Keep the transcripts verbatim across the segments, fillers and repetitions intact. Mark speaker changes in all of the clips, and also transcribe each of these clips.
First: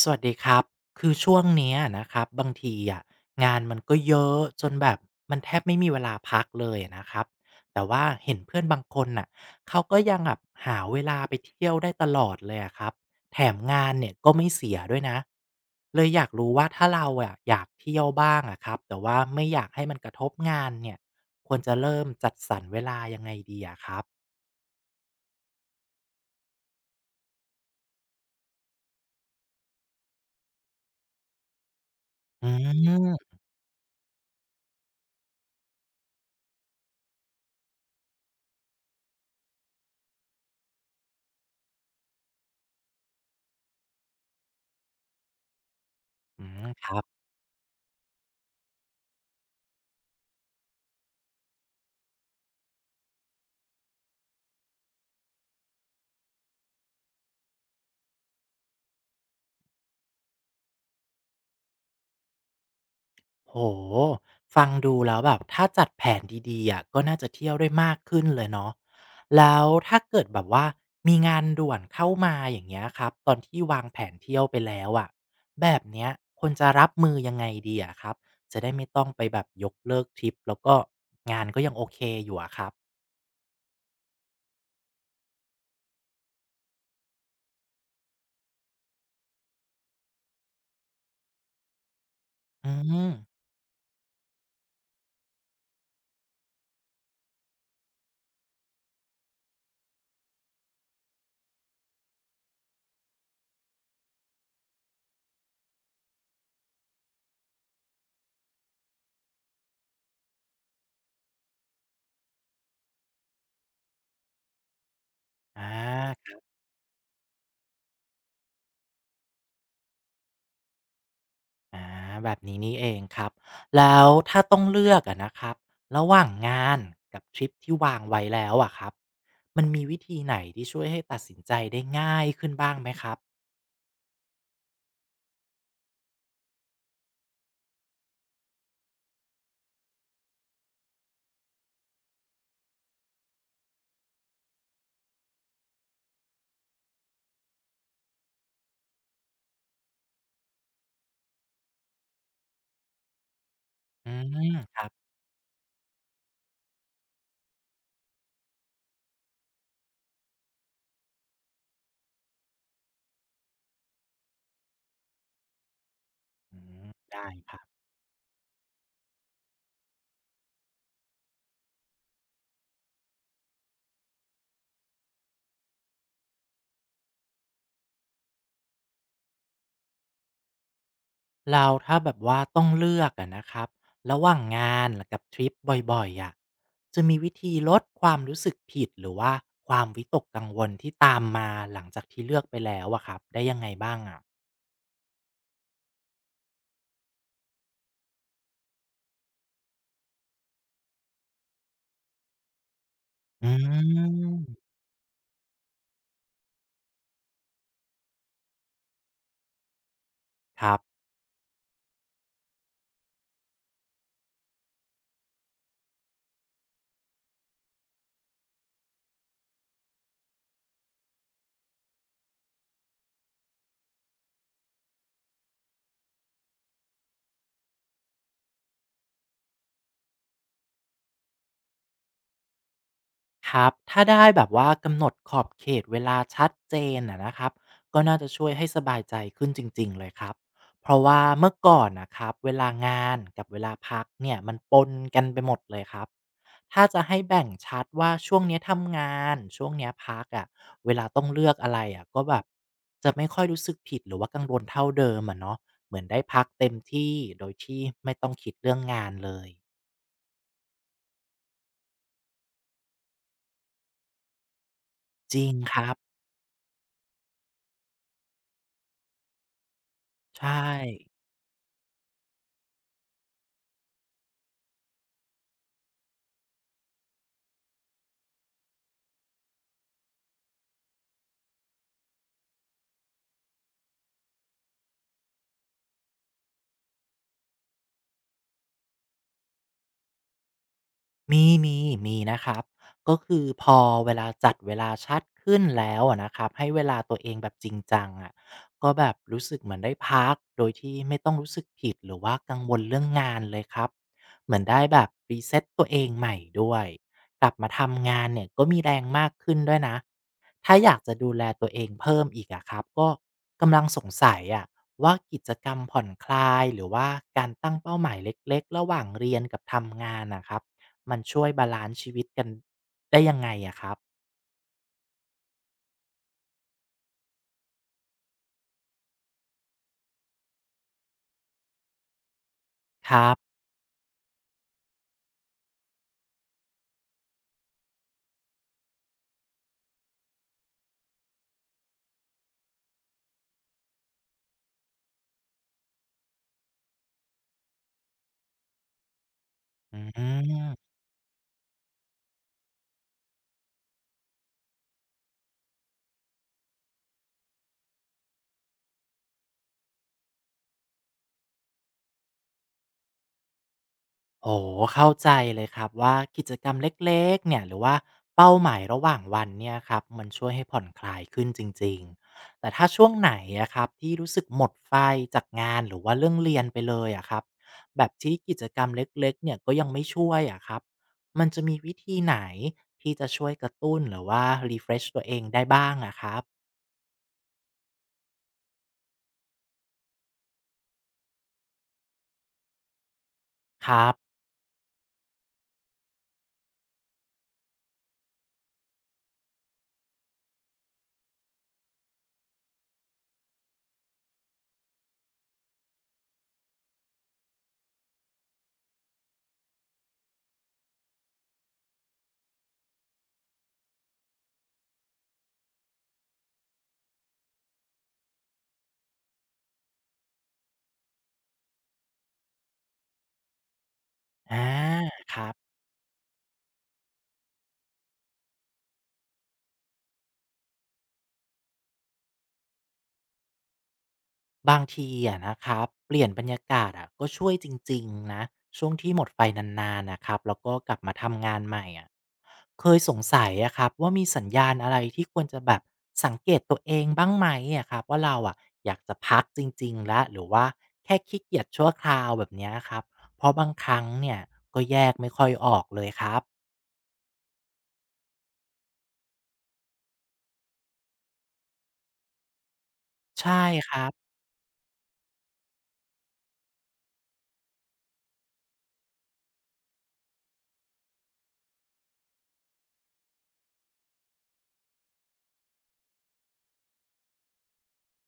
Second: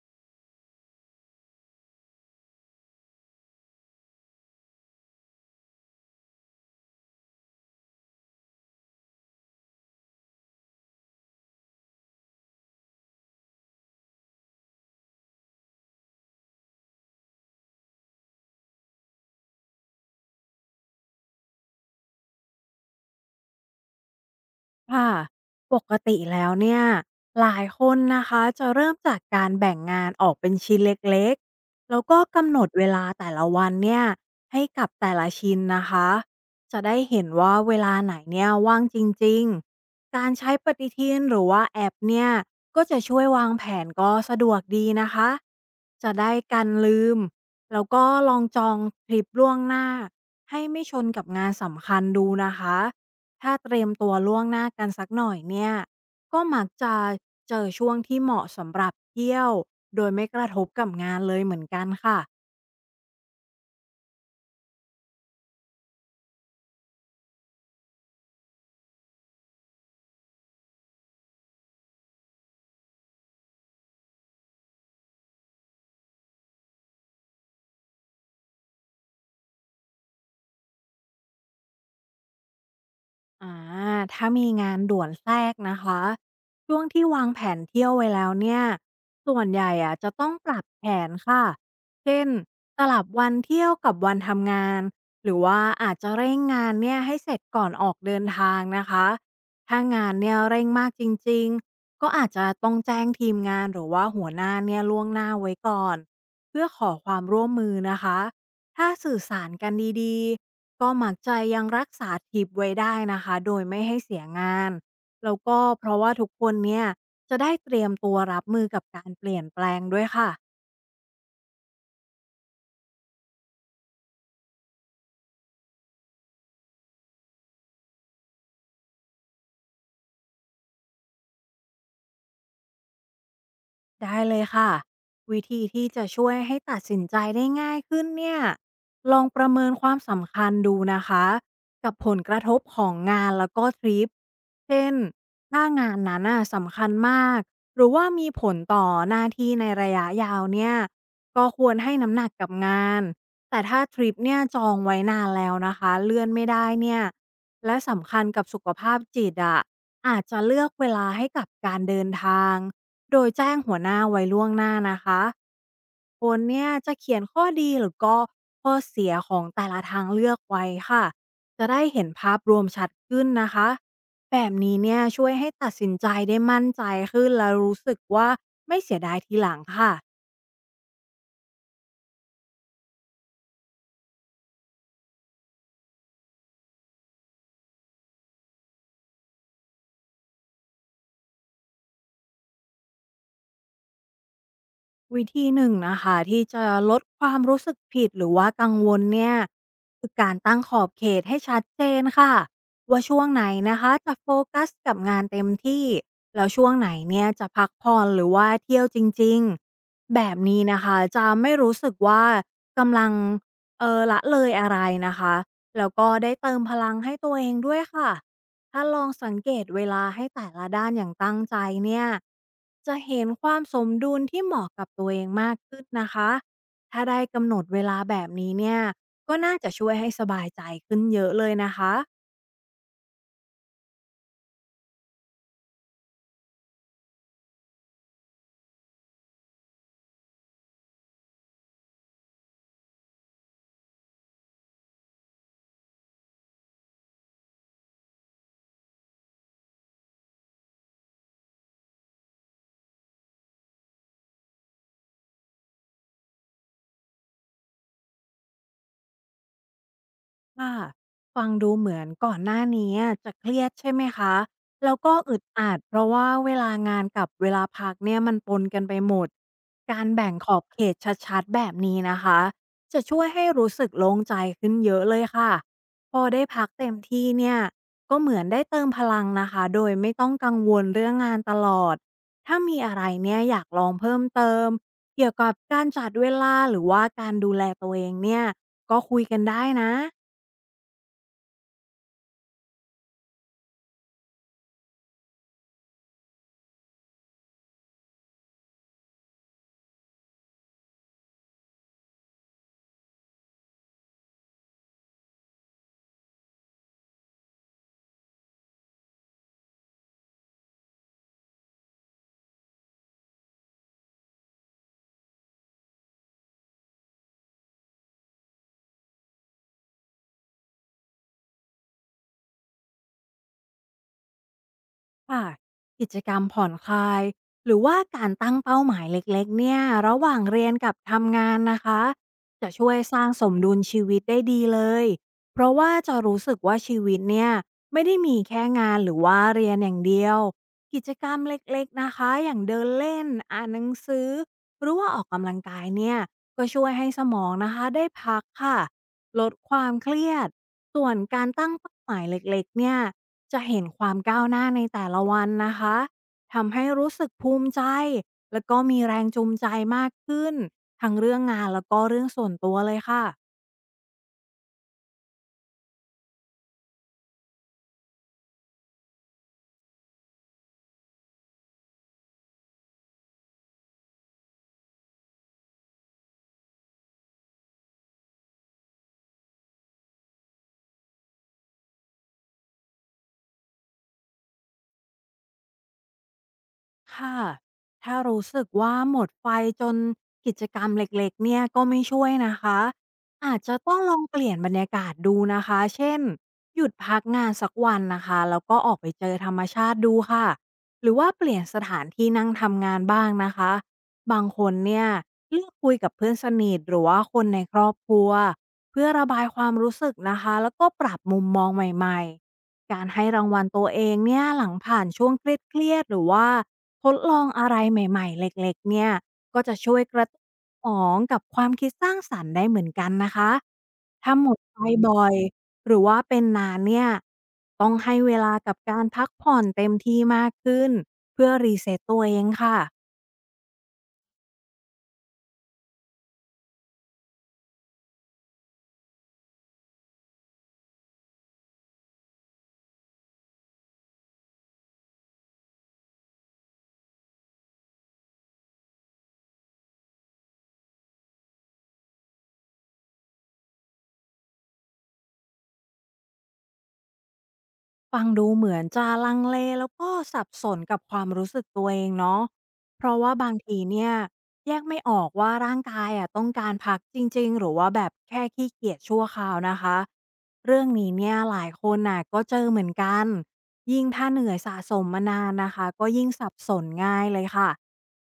Speaker 1: สวัสดีครับคือช่วงเนี้ยนะครับบางทีอะงานมันก็เยอะจนแบบมันแทบไม่มีเวลาพักเลยนะครับแต่ว่าเห็นเพื่อนบางคนน่ะเขาก็ยังแบบหาเวลาไปเที่ยวได้ตลอดเลยอะครับแถมงานเนี่ยก็ไม่เสียด้วยนะเลยอยากรู้ว่าถ้าเราอะอยากเที่ยวบ้างอะครับแต่ว่าไม่อยากให้มันกระทบงานเนี่ยควรจะเริ่มจัดสรรเวลายังไงดีอะครับ
Speaker 2: ค่ะปกติแล้วเนี่ยหลายคนนะคะจะเริ่มจากการแบ่งงานออกเป็นชิ้นเล็กๆแล้วก็
Speaker 1: อื
Speaker 2: กำหนดเวลาแต่
Speaker 1: ม
Speaker 2: ละวันเนี่ยให้กับแต่ละชิ้นนะคะจะได้เห็นว่าเวลาไหนเนี่ยว่างจริงๆการใช้ปฏิทินหรือว่าแอปเนี่ยก็จะช่วยวางแผนก็สะดวกดีนะคะจะได้
Speaker 1: อื
Speaker 2: กั
Speaker 1: ม
Speaker 2: น
Speaker 1: ครั
Speaker 2: ลื
Speaker 1: บ
Speaker 2: มแล้วก็ลองจองทริปล่วงหน้าให้ไม่ชนกับงานสำคัญดูนะคะ ถ้าเตรียมตัวล่วงหน้ากันสักหน่อยเนี่ย ก็มักจะเจอช่วงที่เหมาะสำหรับเที่ยวโดยไม่กระทบกับงานเลยเหมือนกันค่ะ
Speaker 1: โอ้โฟังดูแล้วแบบถ้าจัดแผนดีๆอะก็น่าจะเที่ยวได้มากขึ้นเลยเนาะแล้วถ้าเกิดแบบว่ามีงานด่วนเข้ามาอย่างเงี้ยครับตอนที่วางแผนเที่ยวไปแล้วอะแบบเนี้ยควรจะรับมือยังไงดีอะครับ จะได้ไม่ต้องไปแบบยกเลิกทริปแล้วก็งานก็ยังโอเคอยู่อะครับ
Speaker 2: อ่าถ้ามีงานด่วนแทรกนะคะ ช่วงที่วางแผนเที่ยวไว้แล้วเนี่ย ส่วนใหญ่อะจะต้องปรับแผนค่ะ เช่น
Speaker 1: อื
Speaker 2: สลับ
Speaker 1: ม
Speaker 2: วันเที่ยวกับวันทำงาน หรือว่าอาจจะเร่งงานเนี่ยให้เสร็จก่อนออกเดินทางนะคะ ถ้างานเนี่ยเร่งมากจริงๆ ก็อาจจะต้องแจ้งทีมงานหรือว่าหัวหน้าเนี่ยล่วงหน้าไว้ก่อน เพื่อขอความร่วมมือนะคะถ้าสื่อสารกันดีๆ ก็มักจะยังรักษาทิปไว้ได้นะคะโดยไม่ให้เสียงานแล้วก็
Speaker 1: อ
Speaker 2: เพราะว่าทุก
Speaker 1: า
Speaker 2: คนเนี่ยจะได้เตรียมตัวรับมือกับการเปลี่ยนแปลงด้วยค่ะ
Speaker 1: อ่าแบบนี้นี่เองครับแล้วถ้าต้องเลือกอะนะครับระหว่างงานกับทริปที่วางไว้แล้วอะครับมันมีวิธีไหนที่ช่วยให้ตัดสินใจได้ง่ายขึ้นบ้างไหมครับ
Speaker 2: ได้เลยค่ะวิธีที่จะช่วยให้ตัดสินใจได้ง่ายขึ้นเนี่ยลองประเมินความสำคัญดูนะคะกับผลกระทบของงานแล้วก็ทริปเช่นถ้างานนั้นน่ะสำคัญมากหรือว่ามีผลต่อหน้าที่ในระยะยาวเนี่ยก็ควรให้น้ำหนักกับงานแต่ถ้าท
Speaker 1: อื
Speaker 2: ริปเนี่ย
Speaker 1: ม
Speaker 2: จอ
Speaker 1: ค
Speaker 2: ง
Speaker 1: รั
Speaker 2: ไว้
Speaker 1: บ
Speaker 2: นานแล้วนะคะเลื่อนไม่ได้เนี่ยและสำคัญกับสุขภาพจิตอะอาจจะเลือกเวลาให้กับการเดินทาง โดยแจ้งหัวหน้าไว้ล่วงหน้านะคะคน
Speaker 1: อื
Speaker 2: เนี่ย
Speaker 1: ม
Speaker 2: จะเขียน
Speaker 1: ได้
Speaker 2: ข้อ
Speaker 1: ครับ
Speaker 2: ดีหรือก็ข้อเสียของแต่ละทางเลือกไว้ค่ะจะได้เห็นภาพรวมชัดขึ้นนะคะแบบนี้เนี่ยช่วยให้ตัดสินใจได้มั่นใจขึ้นและรู้สึกว่าไม่เสียดายทีหลังค่ะ
Speaker 1: แล้วถ้าแบบว่าต้องเลือกอะนะครับระหว่างงานกับทริปบ่อยๆอะจะมีวิธีลดความรู้สึกผิดหรือว่าความวิตกกังวลที่ตามมาหลังจากที่เลือกไปแล้วอะครับได้ยังไงบ้างอะ
Speaker 2: วิธีหนึ่งนะคะที่จะลดความรู้สึกผิดหรือว่ากังวลเนี่ยคือการตั้งขอบเขตให้ชัดเจนค่ะว่าช่วงไหน
Speaker 1: อื
Speaker 2: นะคะจะโฟกั
Speaker 1: ม
Speaker 2: สกับงานเต็มที่แล้วช่วงไหนเนี่ยจะพักผ่อนหรือว่าเที่ยวจริงๆแบบนี้
Speaker 1: ครับ
Speaker 2: นะคะจะไม่รู้สึกว่ากำลังเออละเลยอะไรนะคะแล้วก็ได้เติมพลังให้ตัวเองด้วยค่ะ ถ้าลองสังเกตเวลาให้แต่ละด้านอย่างตั้งใจเนี่ยจะเห็นความสมดุลที่เหมาะกับตัวเองมากขึ้นนะคะถ้าได้กำหนดเวลาแบบนี้เนี่ยก็น่าจะช่วยให้สบายใจขึ้นเยอะเลยนะคะ
Speaker 1: ครับถ้าได้แบบว่ากำหนดขอบเขตเวลาชัดเจนนะนะครับก็น่าจะช่วยให้สบายใจขึ้นจริงๆเลยครับเพราะว่าเมื่อก่อนนะครับเวลางานกับเวลาพักเนี่ยมันปนกันไปหมดเลยครับถ้าจะให้แบ่งชัดว่าช่วงเนี้ยทำงานช่วงเนี้ยพักอะ่ะเวลาต้องเลือกอะไรอะ่ะก็แบบจะไม่ค่อยรู้สึกผิดหรือว่ากังวลเท่าเดิมอ่ะเนาะเหมือนได้พักเต็มที่โดยที่ไม่ต้องคิดเรื่องงานเลย
Speaker 2: ค่ะฟังดูเหมือนก่อนหน้านี้อะจะเครียดใช่ไหมคะ แล้วก็
Speaker 1: จ
Speaker 2: อึด
Speaker 1: ริง
Speaker 2: อั
Speaker 1: ค
Speaker 2: ด
Speaker 1: รั
Speaker 2: เพ
Speaker 1: บ
Speaker 2: ราะว่าเวลางานกับเวลาพักเนี่ยมันปนกันไปหมด การแบ่งข
Speaker 1: ใช่
Speaker 2: อบเขตชัดๆแบบนี้นะคะ จะช่วยให้รู้สึกโล่งใจขึ้นเยอะเลยค่ะ พอได้พักเต็มที่เนี่ยก็เหมือนได้เติมพลังนะคะ โดยไม่ต้องกังวลเรื่องงานตลอด ถ้ามีอะไรเนี่ยอยากลองเพิ่มเติมเกี่ยวกับการจัดเวลาหรือว่าการดูแลตัวเองเนี่ยก็คุยกันได้นะ
Speaker 1: มีมีมีนะครับก็คือพอเวลาจัดเวลาชัดขึ้นแล้วอะนะครับให้เวลาตัวเองแบบจริงจังอะก็แบบรู้สึกเหมือนได้พักโดยที่ไม่ต้องรู้สึกผิดหรือว่ากังวลเรื่องงานเลยครับเหมือนได้แบบ reset ตตัวเองใหม่ด้วยกลับมาทำงานเนี่ยก็มีแรงมากขึ้นด้วยนะถ้าอยากจะดูแลตัวเองเพิ่มอีกอะครับก็กำลังสงสัยอะว่ากิจกรรมผ่อนคลายหรือว่าการตั้งเป้าหมายเล็กๆระหว่างเรียนกับทำงานนะครับ มันช่วยบาลันซ์ชีวิตกันได้ยังไงอะครับ
Speaker 2: ค่ะกิจกรรมผ่อนคลายหรือว่าการตั้งเป้าหมายเล็กๆเนี่ยระหว่างเรียนกับทำงานนะคะจะช่วย
Speaker 1: ค
Speaker 2: ส
Speaker 1: รั
Speaker 2: ร้างส
Speaker 1: บ
Speaker 2: มดุลชีวิตได้ดีเลยเพราะว่าจะรู้สึกว่าชีวิตเนี่ยไม่ได้มีแค่งานหรือว่าเรียนอย่างเดียวกิจกรรมเล็กๆนะคะอย่างเดินเล่นอ่านหนังสือหรือว่าออกกำลังกายเนี่ยก็ช่วยให้สมองนะคะได้พักค่ะลดความ
Speaker 1: อื
Speaker 2: เครียด
Speaker 1: ม
Speaker 2: ส่วนการตั้งเป้าหมายเล็กๆเนี่ย จะเห็นความก้าวหน้าในแต่ละวันนะคะ ทำให้รู้สึกภูมิใจแล้วก็มีแรงจูงใจมากขึ้นทั้งเรื่องงานแล้วก็เรื่องส่วนตัวเลยค่ะ
Speaker 1: โอ้โฮเข้าใจเลยครับว่ากิจกรรมเล็กๆเนี่ยหรือว่าเป้าหมายระหว่างวันเนี่ยครับมันช่วยให้ผ่อนคลายขึ้นจริงๆแต่ถ้าช่วงไหนอะครับที่รู้สึกหมดไฟจากงานหรือว่าเรื่องเรียนไปเลยอะครับแบบที่กิจกรรมเล็กๆเนี่ยก็ยังไม่ช่วยอะครับมันจะมีวิธีไหนที่จะช่วยกระตุ้นหรือว่า refresh ตัวเองได้บ้างอะครับ
Speaker 2: ค่ะถ้ารู้สึกว่าหมดไฟจนกิจกรรมเล็กๆเนี่ยก็ไม่ช่วยนะคะอาจจะ
Speaker 1: ค
Speaker 2: ต้อง
Speaker 1: รั
Speaker 2: ล
Speaker 1: บ
Speaker 2: องเปลี่ยนบรรยากาศดูนะคะเช่น หยุดพักงานสักวันนะคะแล้วก็ออกไปเจอธรรมชาติดูค่ะหรือว่าเปลี่ยนสถานที่นั่งทำงานบ้างนะคะบางคนเนี่ยเลือกคุยกับเพื่อนสนิทหรือว่าคนในครอบครัวเพื่อระบายความรู้สึกนะคะแล้วก็ปรับมุมมองใหม่ๆการให้รางวัลตัวเองเนี่ยหลังผ่านช่วงเครียดๆหรือว่า ทดลองอะไรใหม่ๆเล็กๆเนี่ยก็จะช่วยกระตุ้นสมองกับความคิดสร้างสรรค์ได้เหมือนกันนะคะ ถ้าหม
Speaker 1: อา
Speaker 2: ดไฟบ่อ
Speaker 1: ค
Speaker 2: ย
Speaker 1: รับ
Speaker 2: หรือว่าเป็นนานเนี่ยต้องให้เวลากับการพักผ่อนเต็มที่มากขึ้นเพื่อรีเซ็ตตัวเองค่ะ
Speaker 1: บางทีอะนะครับเปลี่ยนบรรยากาศอะก็ช่วยจริงๆนะช่วงที่หมดไฟนานๆนะครับแล้วก็กลับมาทำงานใหม่อะเคยสงสัยอะครับว่ามีสัญญาณอะไรที่ควรจะแบบสังเกตตัวเองบ้างไหมอะครับว่าเราอะอยากจะพักจริงๆแล้วหรือว่าแค่ขี้เกียจชั่วคราวแบบเนี้ยครับเพราะบางครั้งเนี่ยก็แยกไม่ค่อยออกเลยครับ
Speaker 2: ฟังดูเหมือนจะลังเลแล้วก็สับสนกับความรู้สึกตัวเองเนาะเพราะว่าบา
Speaker 1: ใช่
Speaker 2: งที
Speaker 1: ครั
Speaker 2: เนี่ย
Speaker 1: บ
Speaker 2: แยกไม่ออกว่าร่างกายอะต้องการพักจริงๆหรือว่าแบบแค่ขี้เกียจชั่วคราวนะคะเรื่องนี้เนี่ยหลายคนน่ะก็เจอเหมือนกันยิ่งถ้าเหนื่อยสะสมมานานนะคะก็ยิ่งสับสนง่ายเลยค่ะ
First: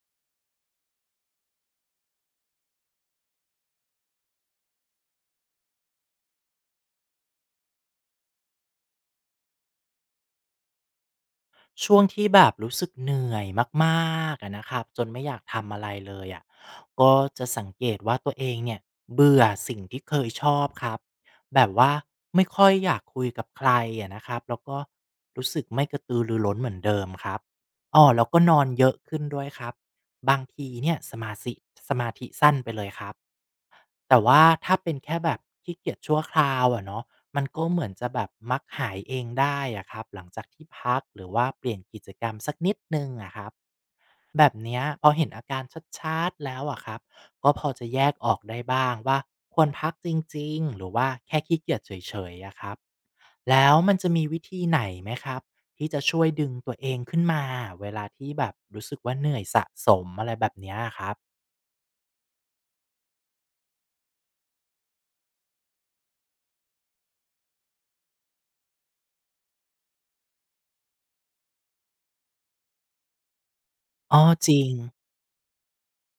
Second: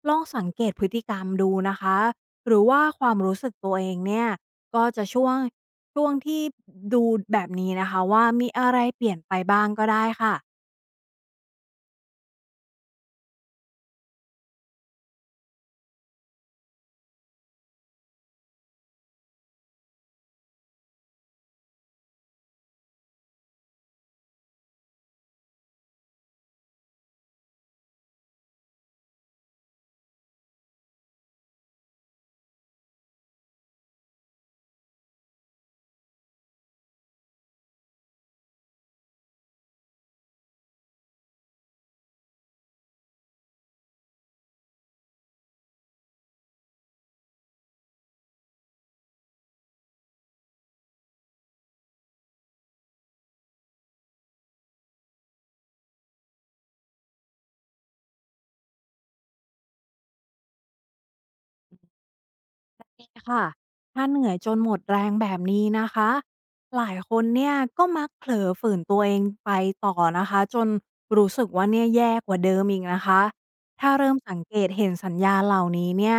Speaker 2: ลองสังเกตพฤติกรรมดูนะคะหรือว่าความรู้สึกตัวเองเนี่ย ก็จะช่วงช่วงที่ดูแบบนี้นะคะว่ามีอะไรเปลี่ยนไปบ้างก็ได้ค่ะ
Speaker 1: ช่วงที่แบบรู้สึกเหนื่อยมากๆอะนะครับจนไม่อยากทำอะไรเลยอะะก็จะสังเกตว่าตัวเองเนี่ยเบื่อสิ่งที่เคยชอบครับแบบว่าไม่ค่อยอยากคุยกับใครอะนะครับแล้วก็รู้สึกไม่กระตือรือร้นเหมือนเดิมครับอ๋อแล้วก็นอนเยอะขึ้นด้วยครับบางทีเนี่ยสมาธิสมาธิสั้นไปเลยครับ แต่ว่าถ้าเป็นแค่แบบขี้เกียจชั่วคราวอะเนาะมันก็เหมือนจะแบบมักหายเองได้อะครับหลังจากที่พักหรือว่าเปลี่ยนกิจกรรมสักนิดนึงอะครับแบบเนี้ยพอเห็นอาการชัดๆแล้วอะครับก็พอจะแยกออกได้บ้างว่าควรพักจริงๆหรือว่าแค่ขี้เกียจเฉยๆอะครับแล้วมันจะมีวิธีไหนไหมครับที่จะช่วยดึงตัวเองขึ้นมาเวลาที่แบบรู้สึกว่าเหนื่อยสะสมอะไรแบบเนี้ยอะครับ
Speaker 2: ค่ะถ้าเหนื่อยจนหมดแรงแบบนี้นะคะหลายคนเนี่ยก็มักเผลอฝืนตัวเองไปต่อนะคะจนรู้สึกว่าเนี่ยแย่กว่าเดิมอีกนะคะถ้าเริ่ม
Speaker 1: อ้อ
Speaker 2: สัง
Speaker 1: จ
Speaker 2: เก
Speaker 1: ริ
Speaker 2: ต
Speaker 1: ง
Speaker 2: เห็นสัญญาณเหล่านี้เนี่ย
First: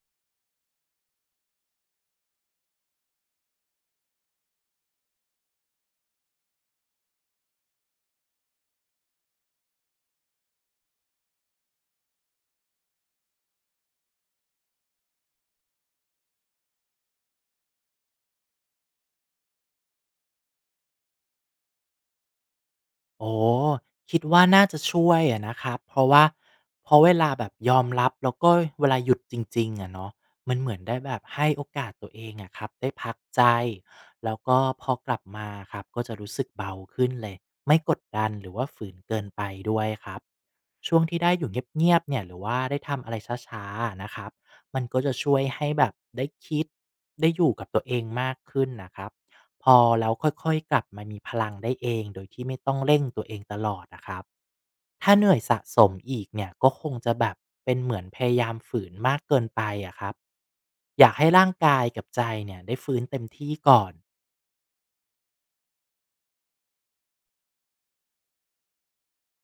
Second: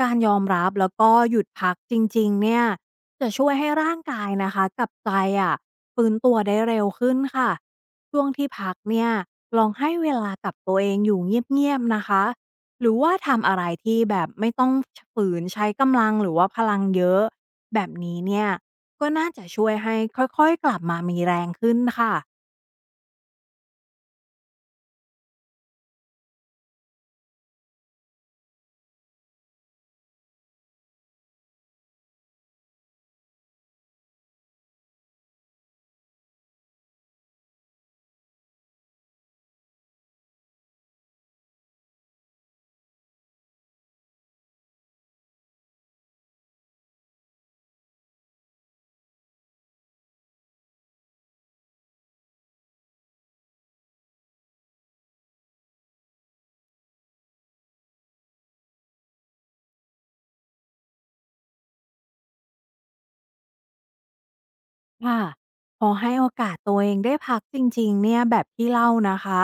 Speaker 2: การยอมรับแล้วก็หยุดพักจริงๆเนี่ยจะช่วยให้ร่างกายนะคะกับใจอ่ะฟื้นตัวได้เร็วขึ้นค่ะช่วงที่พักเนี่ยลองให้เวลากับตัวเองอยู่เงียบๆนะคะ หรือว่าทำอะไรที่แบบไม่ต้องชฝืนใช้กำลังหรือว่าพลังเยอะแบบนี้เนี่ยก็น่าจะช่วยให้ค่อยๆกลับมามีแรงขึ้นค่ะ
Speaker 1: โอ้คิดว่าน่าจะช่วยอะนะครับเพราะว่าเพราะเวลาแบบยอมรับแล้วก็เวลาหยุดจริงๆอะเนาะมันเหมือนได้แบบให้โอกาสตัวเองอะครับได้พักใจแล้วก็พอกลับมาครับก็จะรู้สึกเบาขึ้นเลยไม่กดดันหรือว่าฝืนเกินไปด้วยครับช่วงที่ได้อยู่เงียบๆเนี่ยหรือว่าได้ทำอะไรช้าๆนะครับมันก็จะช่วยให้แบบได้คิดได้อยู่กับตัวเองมากขึ้นน่ะครับ พอแล้วค่อยๆกลับมามีพลังได้เองโดยที่ไม่ต้องเร่งตัวเองตลอดนะครับถ้าเหนื่อยสะสมอีกเนี่ยก็คงจะแบบเป็นเหมือนพยายามฝืนมากเกินไปอะครับอยากให้ร่างกายกับใจเนี่ยได้ฟื้นเต็มที่ก่อน
Speaker 2: ค่ะพอให้โอกาสตัวเองได้พักจริงๆเนี่ยแบบที่เล่านะคะ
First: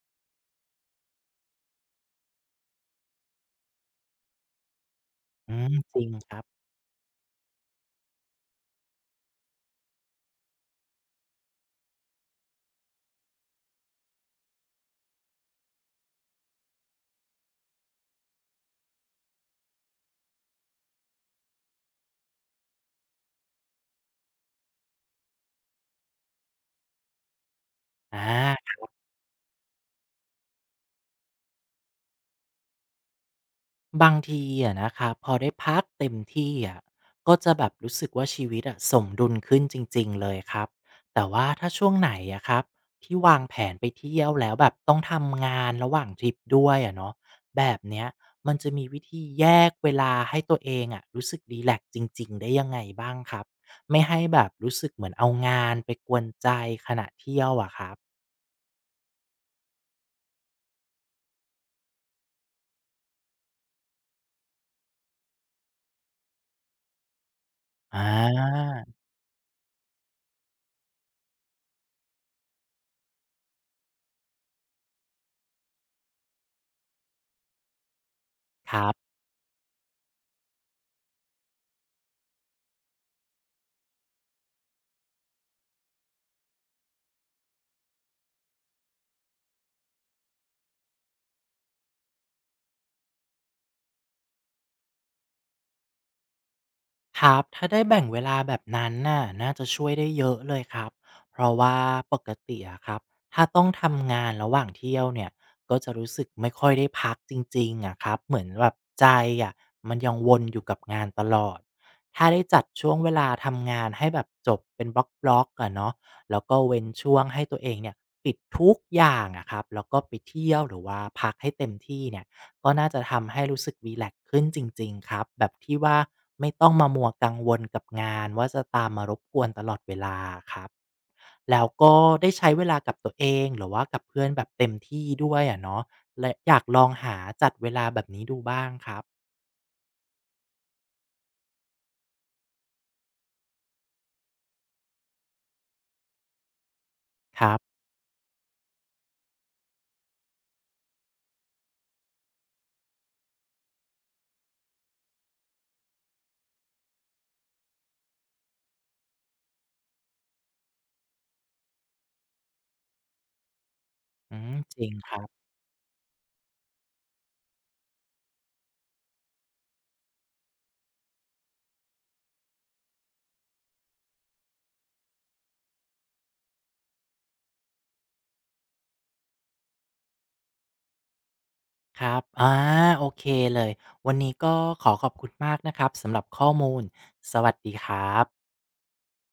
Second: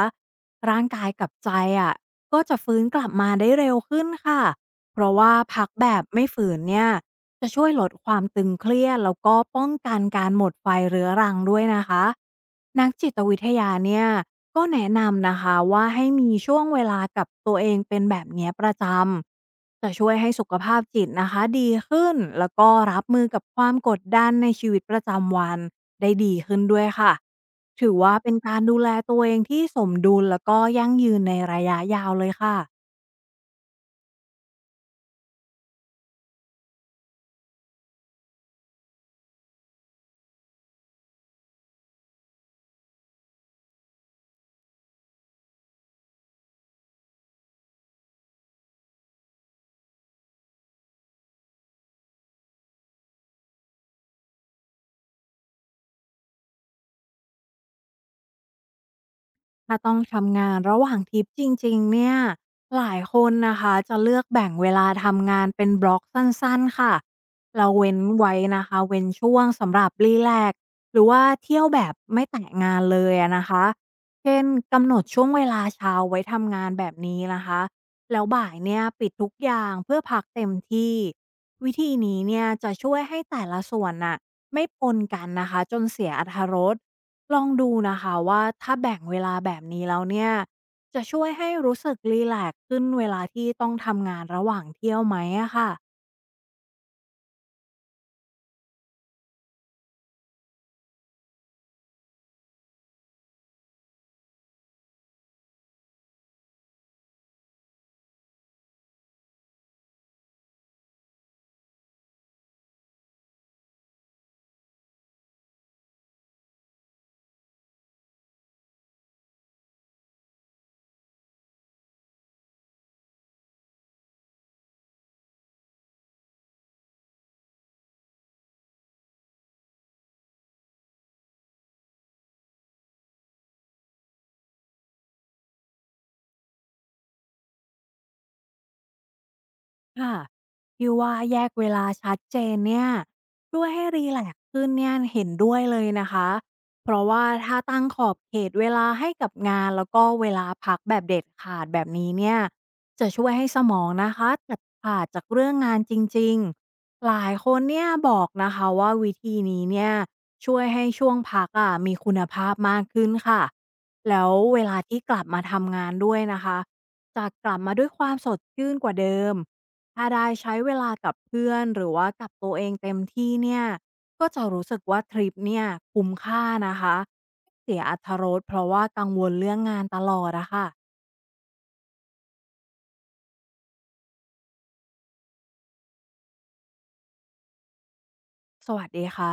Speaker 2: ร่างกายกับใจอะก็จะฟื้นกลับมาได้เร็วขึ้นค่ะเพราะว่า
Speaker 1: อื
Speaker 2: พัก
Speaker 1: ม
Speaker 2: แบ
Speaker 1: จริ
Speaker 2: บ
Speaker 1: ง
Speaker 2: ไม่
Speaker 1: ครั
Speaker 2: ฝื
Speaker 1: บ
Speaker 2: นเนี่ยจะช่วยลดความตึงเครียดแล้วก็ป้องกันการหมดไฟเรื้อรังด้วยนะคะนักจิตวิทยาเนี่ย ก็แนะนำนะคะว่าให้มีช่วงเวลากับตัวเองเป็นแบบเนี้ยประจำจะช่วยให้สุขภาพจิตนะคะดีขึ้นแล้วก็รับมือกับความกดดันในชีวิตประจำวันได้ดีขึ้นด้วยค่ะถือว่าเป็น
Speaker 1: อา
Speaker 2: การดูแลตัวเองที่สมดุลแล้วก็ยั่งยืนในระยะยาวเลยค่ะ
Speaker 1: บางทีอะนะครับพอได้พักเต็มที่อะก็จะแบบรู้สึกว่าชีวิตอะสมดุลขึ้นจริงๆเลยครับแต่ว่าถ้าช่วงไหนอะครับที่วางแผนไปเที่ยวแล้วแบบต้องทำงานระหว่างทริปด้วยอะเนาะแบบเนี้ยมันจะมีวิธีแยกเวลาให้ตัวเองอะรู้สึกรีแลกซ์จริงๆได้ยังไงบ้างครับไม่ให้แบบรู้สึกเหมือนเอางานไปกวนใจขณะเที่ยวอะครับ
Speaker 2: ถ้าต้องทำงานระหว่างทริปจริงๆเนี่ยหลายคนนะคะจะเลือกแบ่งเวลาทำงานเป็นบล็อกสั้นๆค่ะเราเว้
Speaker 1: อ
Speaker 2: นไว้นะ
Speaker 1: า
Speaker 2: คะเว้นช่วงสำหรับรีแลกซ์หรือว่าเที่ยวแบบไม่แตะงานเลยอะนะคะเช่นกำหนดช่วงเวลาเช้าไว้ทำงานแบบนี้นะคะแล้วบ่าย
Speaker 1: ค
Speaker 2: เนี่ย
Speaker 1: รั
Speaker 2: ปิด
Speaker 1: บ
Speaker 2: ทุกอย่างเพื่อพักเต็มที่วิธีนี้เนี่ยจะช่วยให้แต่ละส่วนน่ะไม่ปนกันนะคะจนเสียอรรถรส ลองดูนะคะว่าถ้าแบ่งเวลาแบบนี้แล้วเนี่ยจะช่วยให้รู้สึกรีแลกซ์ขึ้นเวลาที่ต้องทำงานระหว่างเที่ยวไหมอะค่ะ
Speaker 1: ครับถ้าได้แบ่งเวลาแบบนั้นน่ะน่าจะช่วยได้เยอะเลยครับเพราะว่าปกติอะครับถ้าต้องทำงานระหว่างเที่ยวเนี่ยก็จะรู้สึกไม่ค่อยได้พักจริงๆอะครับเหมือนแบบใจอะมันยังวนอยู่กับงานตลอดถ้าได้จัดช่วงเวลาทำงานให้แบบจบเป็นบล็อกๆอะเนาะแล้วก็เว้นช่วงให้ตัวเองเนี่ยปิดทุกอย่างอะครับแล้วก็ไปเที่ยวหรือว่าพักให้เต็มที่เนี่ย ก็น่าจะทำให้รู้สึกรีแลกซ์ขึ้นจริงๆครับแบบที่ว่าไม่ต้องมามัวกังวลกับงานว่าจะตามมารบกวนตลอดเวลาครับแล้วก็ได้ใช้เวลากับตัวเองหรือว่ากับเพื่อนแบบเต็มที่ด้วยอะเนาะและอยากลองหาจัดเวลาแบบนี้ดูบ้างครับ
Speaker 2: ค่ะที่ว่าแยกเวลาชัดเจนเนี่ยช่วยให้รีแลกซ์ขึ้นเนี่ยเห็นด้วยเลยนะคะเพราะว่า
Speaker 1: ครั
Speaker 2: ถ้า
Speaker 1: บ
Speaker 2: ตั้งขอบเขตเวลาให้กับงานแล้วก็เวลาพักแบบเด็ดขาดแบบนี้เนี่ยจะช่วยให้สมองนะคะตัดขาดจากเรื่องงานจริงๆหลายคนเนี่ยบอกนะคะว่าวิธีนี้เนี่ยช่วยให้ช่วงพักอ่ะมีคุณภาพมากขึ้นค่ะแล้ว
Speaker 1: อืม
Speaker 2: เว
Speaker 1: จ
Speaker 2: ลา
Speaker 1: ริง
Speaker 2: ที่
Speaker 1: ค
Speaker 2: ก
Speaker 1: รั
Speaker 2: ลับ
Speaker 1: บ
Speaker 2: มาทำงานด้วยนะคะจะกลับมาด้วยความสดชื่นกว่าเดิม ถ้าได้ใช้เวลากับเพื่อนหรือว่ากับตัวเองเต็มที่เนี่ยก็จะรู้สึกว่าทริปเนี่ยคุ้มค่านะคะเสียอรรถรสเพราะว่ากังวลเรื่องงานตลอดอะค่ะ
Speaker 1: ครับอาโอเคเลยวันนี้ก็ขอขอบคุณมากนะครับสำหรับข้อมูลสวัสดีครับ
Speaker 2: สวัสดีค่ะ